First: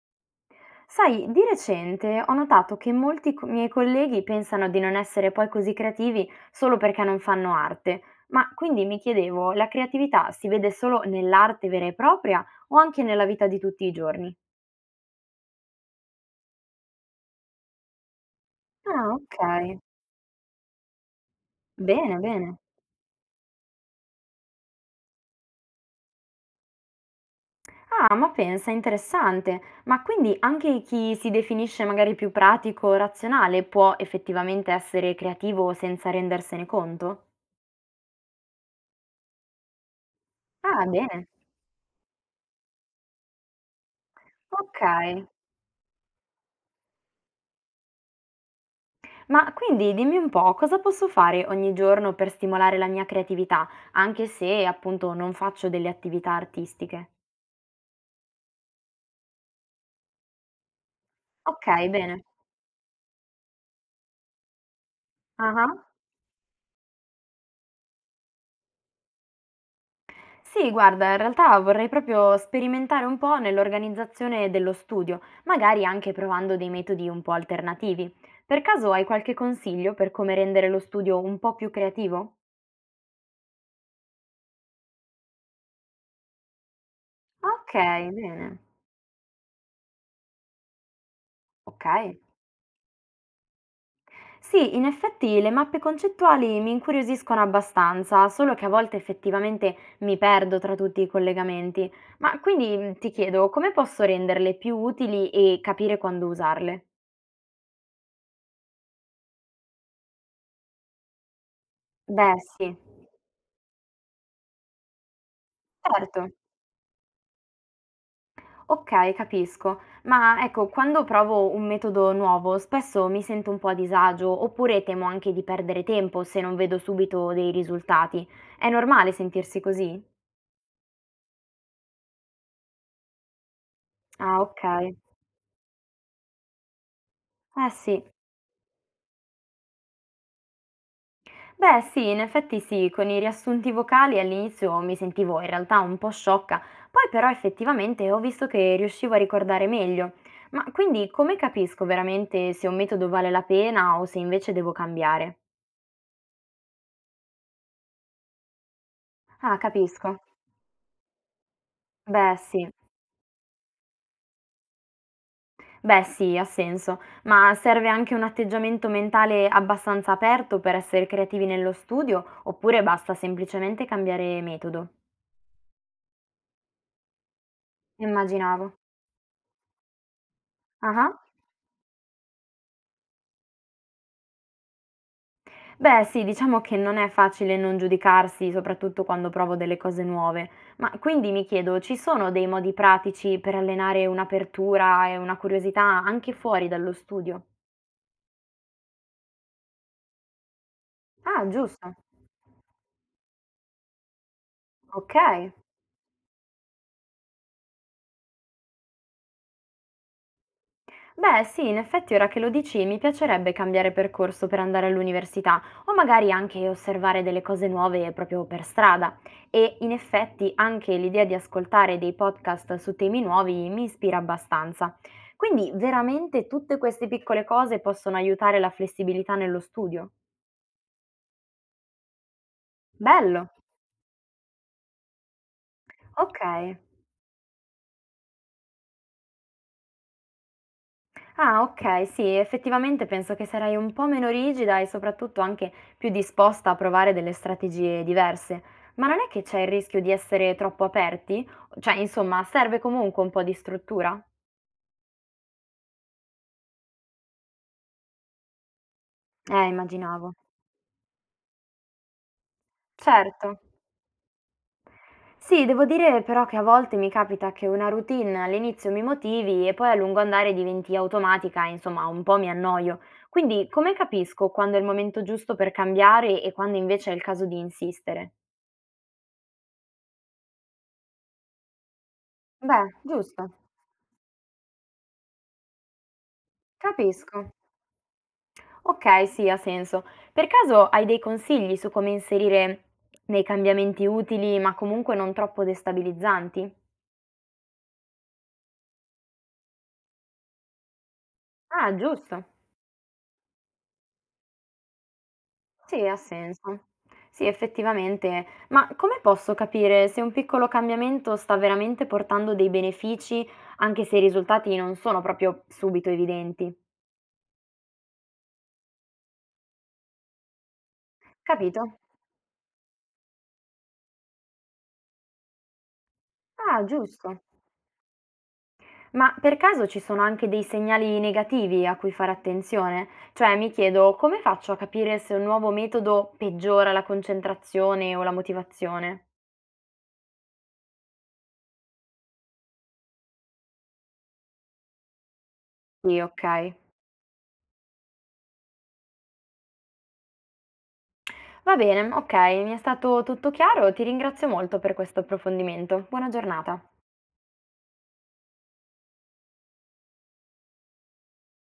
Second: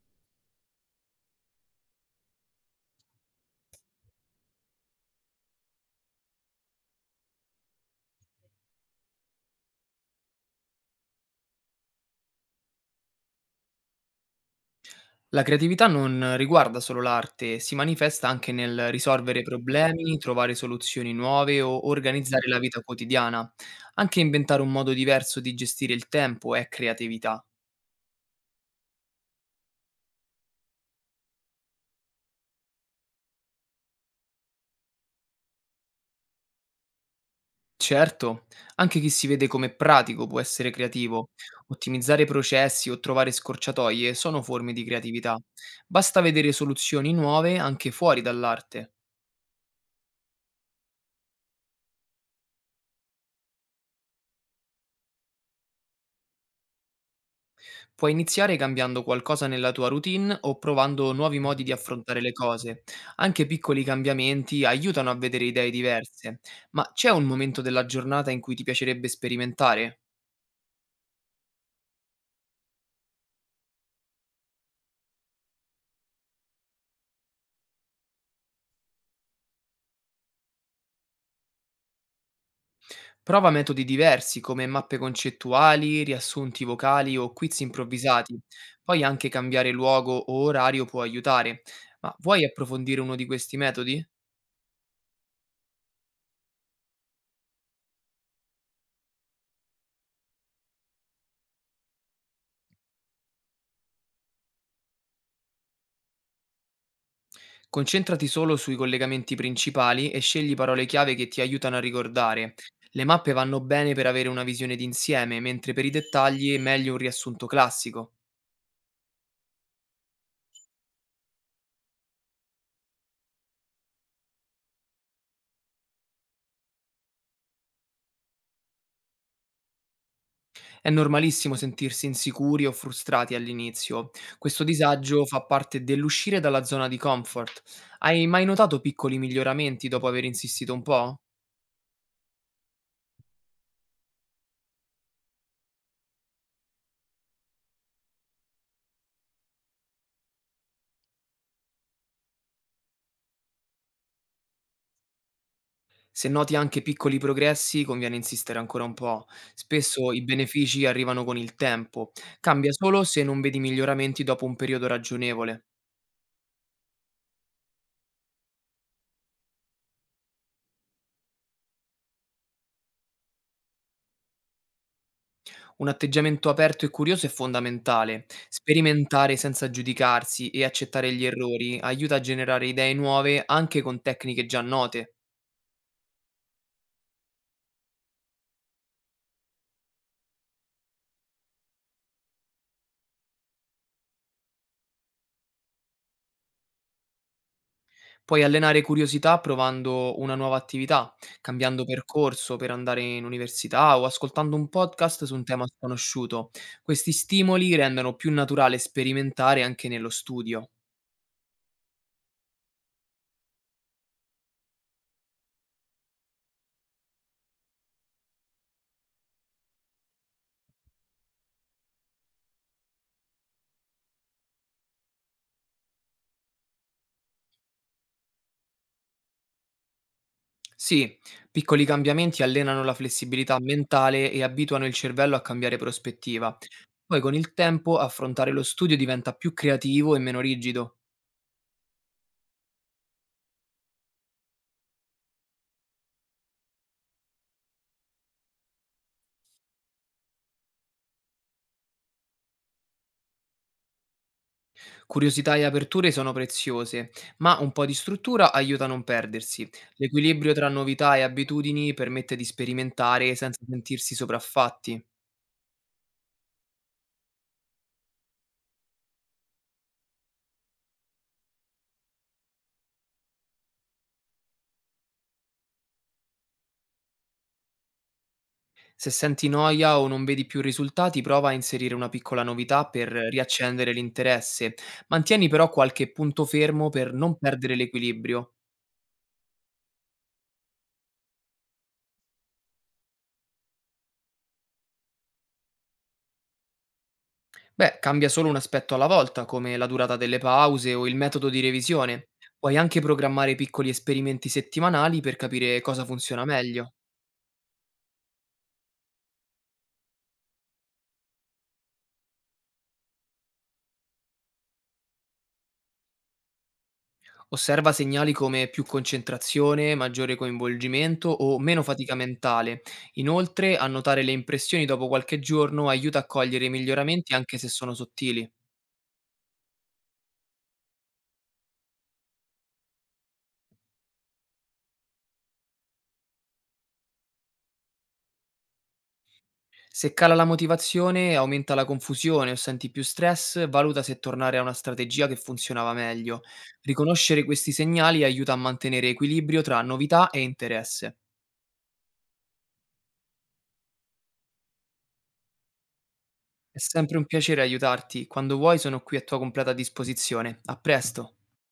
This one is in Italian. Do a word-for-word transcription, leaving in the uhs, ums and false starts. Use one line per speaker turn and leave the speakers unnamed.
Sai, di recente ho notato che molti co- miei colleghi pensano di non essere poi così creativi solo perché non fanno arte, ma quindi mi chiedevo, la creatività si vede solo nell'arte vera e propria o anche nella vita di tutti i giorni?
La creatività non riguarda solo l'arte, si manifesta anche nel
Ah, ok.
risolvere problemi, trovare soluzioni nuove o
Bene,
organizzare
bene.
la vita quotidiana. Anche inventare un modo diverso di gestire il tempo è creatività.
Ah, ma pensa, interessante. Ma quindi anche chi si definisce magari più pratico o razionale può effettivamente essere creativo senza rendersene conto?
Certo, anche chi si vede come pratico può essere
Ah, bene.
creativo. Ottimizzare processi o trovare scorciatoie sono forme
Ok.
di creatività. Basta vedere soluzioni nuove anche fuori dall'arte.
Ma quindi dimmi un po', cosa posso fare ogni giorno per stimolare la mia creatività, anche se appunto non faccio delle attività artistiche?
Puoi iniziare cambiando qualcosa nella tua routine o provando nuovi modi di
Okay,
affrontare
bene.
le cose. Anche piccoli cambiamenti aiutano a vedere idee
Ah-ah.
diverse, ma c'è un momento della giornata in cui ti piacerebbe sperimentare?
Sì, guarda, in realtà vorrei proprio sperimentare un po' nell'organizzazione dello studio, magari anche provando dei metodi un po' alternativi. Per caso hai qualche consiglio per come rendere lo studio un po' più creativo?
Prova metodi diversi come mappe concettuali, riassunti vocali o
Ah,
quiz
okay,
improvvisati.
bene.
Poi anche cambiare luogo o orario può aiutare. Ma
Okay.
vuoi approfondire uno di questi metodi?
Sì, in effetti le mappe concettuali mi incuriosiscono abbastanza, solo che a volte effettivamente mi perdo tra tutti i collegamenti. Ma quindi mm, ti chiedo, come posso renderle più utili e capire quando usarle?
Concentrati solo sui collegamenti principali e scegli parole chiave che ti aiutano a
Beh,
ricordare.
sì,
Le mappe vanno bene per avere una visione d'insieme, mentre per i
certo.
dettagli è meglio un riassunto classico.
Ok, capisco. Ma ecco, quando provo un metodo nuovo, spesso mi sento un po' a disagio, oppure temo anche di perdere tempo se non vedo subito dei risultati. È normale sentirsi così?
È normalissimo sentirsi insicuri o frustrati all'inizio.
Ah, ok.
Questo disagio fa parte dell'uscire dalla zona di comfort.
Eh sì.
Hai mai notato piccoli miglioramenti dopo aver insistito un po'?
Beh, sì, in effetti sì, con i riassunti vocali all'inizio mi sentivo in realtà un po' sciocca, poi però effettivamente ho visto che riuscivo a ricordare meglio. Ma quindi come capisco veramente se un metodo vale la pena o se invece devo cambiare?
Se noti anche piccoli progressi, conviene insistere ancora un po'.
Ah,
Spesso
capisco.
i benefici arrivano con il tempo.
Beh, sì.
Cambia solo se non vedi miglioramenti dopo un periodo ragionevole.
Beh, sì, ha senso, ma serve anche un atteggiamento mentale abbastanza aperto per essere creativi nello studio, oppure basta semplicemente cambiare metodo?
Un atteggiamento aperto e curioso è fondamentale.
Immaginavo.
Sperimentare senza giudicarsi e accettare
Ah.
gli errori aiuta a generare idee nuove anche con tecniche già note.
Beh sì, diciamo che non è facile non giudicarsi, soprattutto quando provo delle cose nuove. Ma quindi mi chiedo, ci sono dei modi pratici per allenare un'apertura e una curiosità anche fuori dallo studio?
Puoi allenare curiosità provando una nuova attività,
Ah,
cambiando
giusto.
percorso per andare in università o ascoltando un
Ok.
podcast su un tema sconosciuto. Questi stimoli rendono più naturale sperimentare anche nello studio.
Beh, sì, in effetti ora che lo dici mi piacerebbe cambiare percorso per andare all'università o magari anche osservare delle cose nuove proprio per strada. E in effetti anche l'idea di ascoltare dei podcast su temi nuovi mi ispira abbastanza. Quindi veramente tutte queste piccole cose possono aiutare la flessibilità nello studio.
Sì, piccoli cambiamenti allenano la
Bello.
flessibilità mentale e abituano il cervello a cambiare
Ok.
prospettiva. Poi con il tempo affrontare lo studio diventa più creativo e meno rigido.
Ah, okay, sì, effettivamente penso che sarei un po' meno rigida e soprattutto anche più disposta a provare delle strategie diverse. Ma non è che c'è il rischio di essere troppo aperti? Cioè, insomma, serve comunque un po' di struttura?
Curiosità e aperture sono preziose, ma un po' di struttura aiuta a non
Eh,
perdersi.
immaginavo.
L'equilibrio tra novità e abitudini permette di sperimentare
Certo.
senza sentirsi sopraffatti.
Sì, devo dire però che a volte mi capita che una routine all'inizio mi motivi e poi a lungo andare diventi automatica e insomma un po' mi annoio. Quindi come capisco quando è il momento giusto per cambiare e quando invece è il caso di insistere?
Se senti noia o non vedi più risultati, prova a inserire una piccola novità
Beh,
per
giusto.
riaccendere l'interesse. Mantieni però qualche punto fermo per
Capisco.
non perdere l'equilibrio.
Okay, sì, ha senso. Per caso hai dei consigli su come inserire dei cambiamenti utili, ma comunque non troppo destabilizzanti?
Beh, cambia solo un aspetto alla volta, come la durata delle pause o il metodo di
Ah,
revisione.
giusto.
Puoi anche programmare piccoli esperimenti settimanali per capire
Sì,
cosa
ha
funziona
senso.
meglio.
Sì, effettivamente. Ma come posso capire se un piccolo cambiamento sta veramente portando dei benefici, anche se i risultati non sono proprio subito evidenti?
Osserva segnali come più concentrazione, maggiore coinvolgimento o
Capito?
meno fatica mentale. Inoltre, annotare le impressioni dopo qualche giorno aiuta a cogliere i
Ah,
miglioramenti
giusto.
anche se sono sottili.
Ma per caso ci sono anche dei segnali negativi a cui fare attenzione? Cioè, mi chiedo come faccio a capire se un nuovo metodo peggiora la concentrazione o la motivazione?
Se cala la motivazione, aumenta la confusione o senti più stress, valuta se tornare a una strategia che funzionava
Sì,
meglio.
ok.
Riconoscere questi segnali aiuta a mantenere equilibrio tra novità e interesse.
Va bene, ok, mi è stato tutto chiaro, ti ringrazio molto per questo approfondimento. Buona giornata.
È sempre un piacere aiutarti, quando vuoi sono qui a tua completa disposizione. A presto!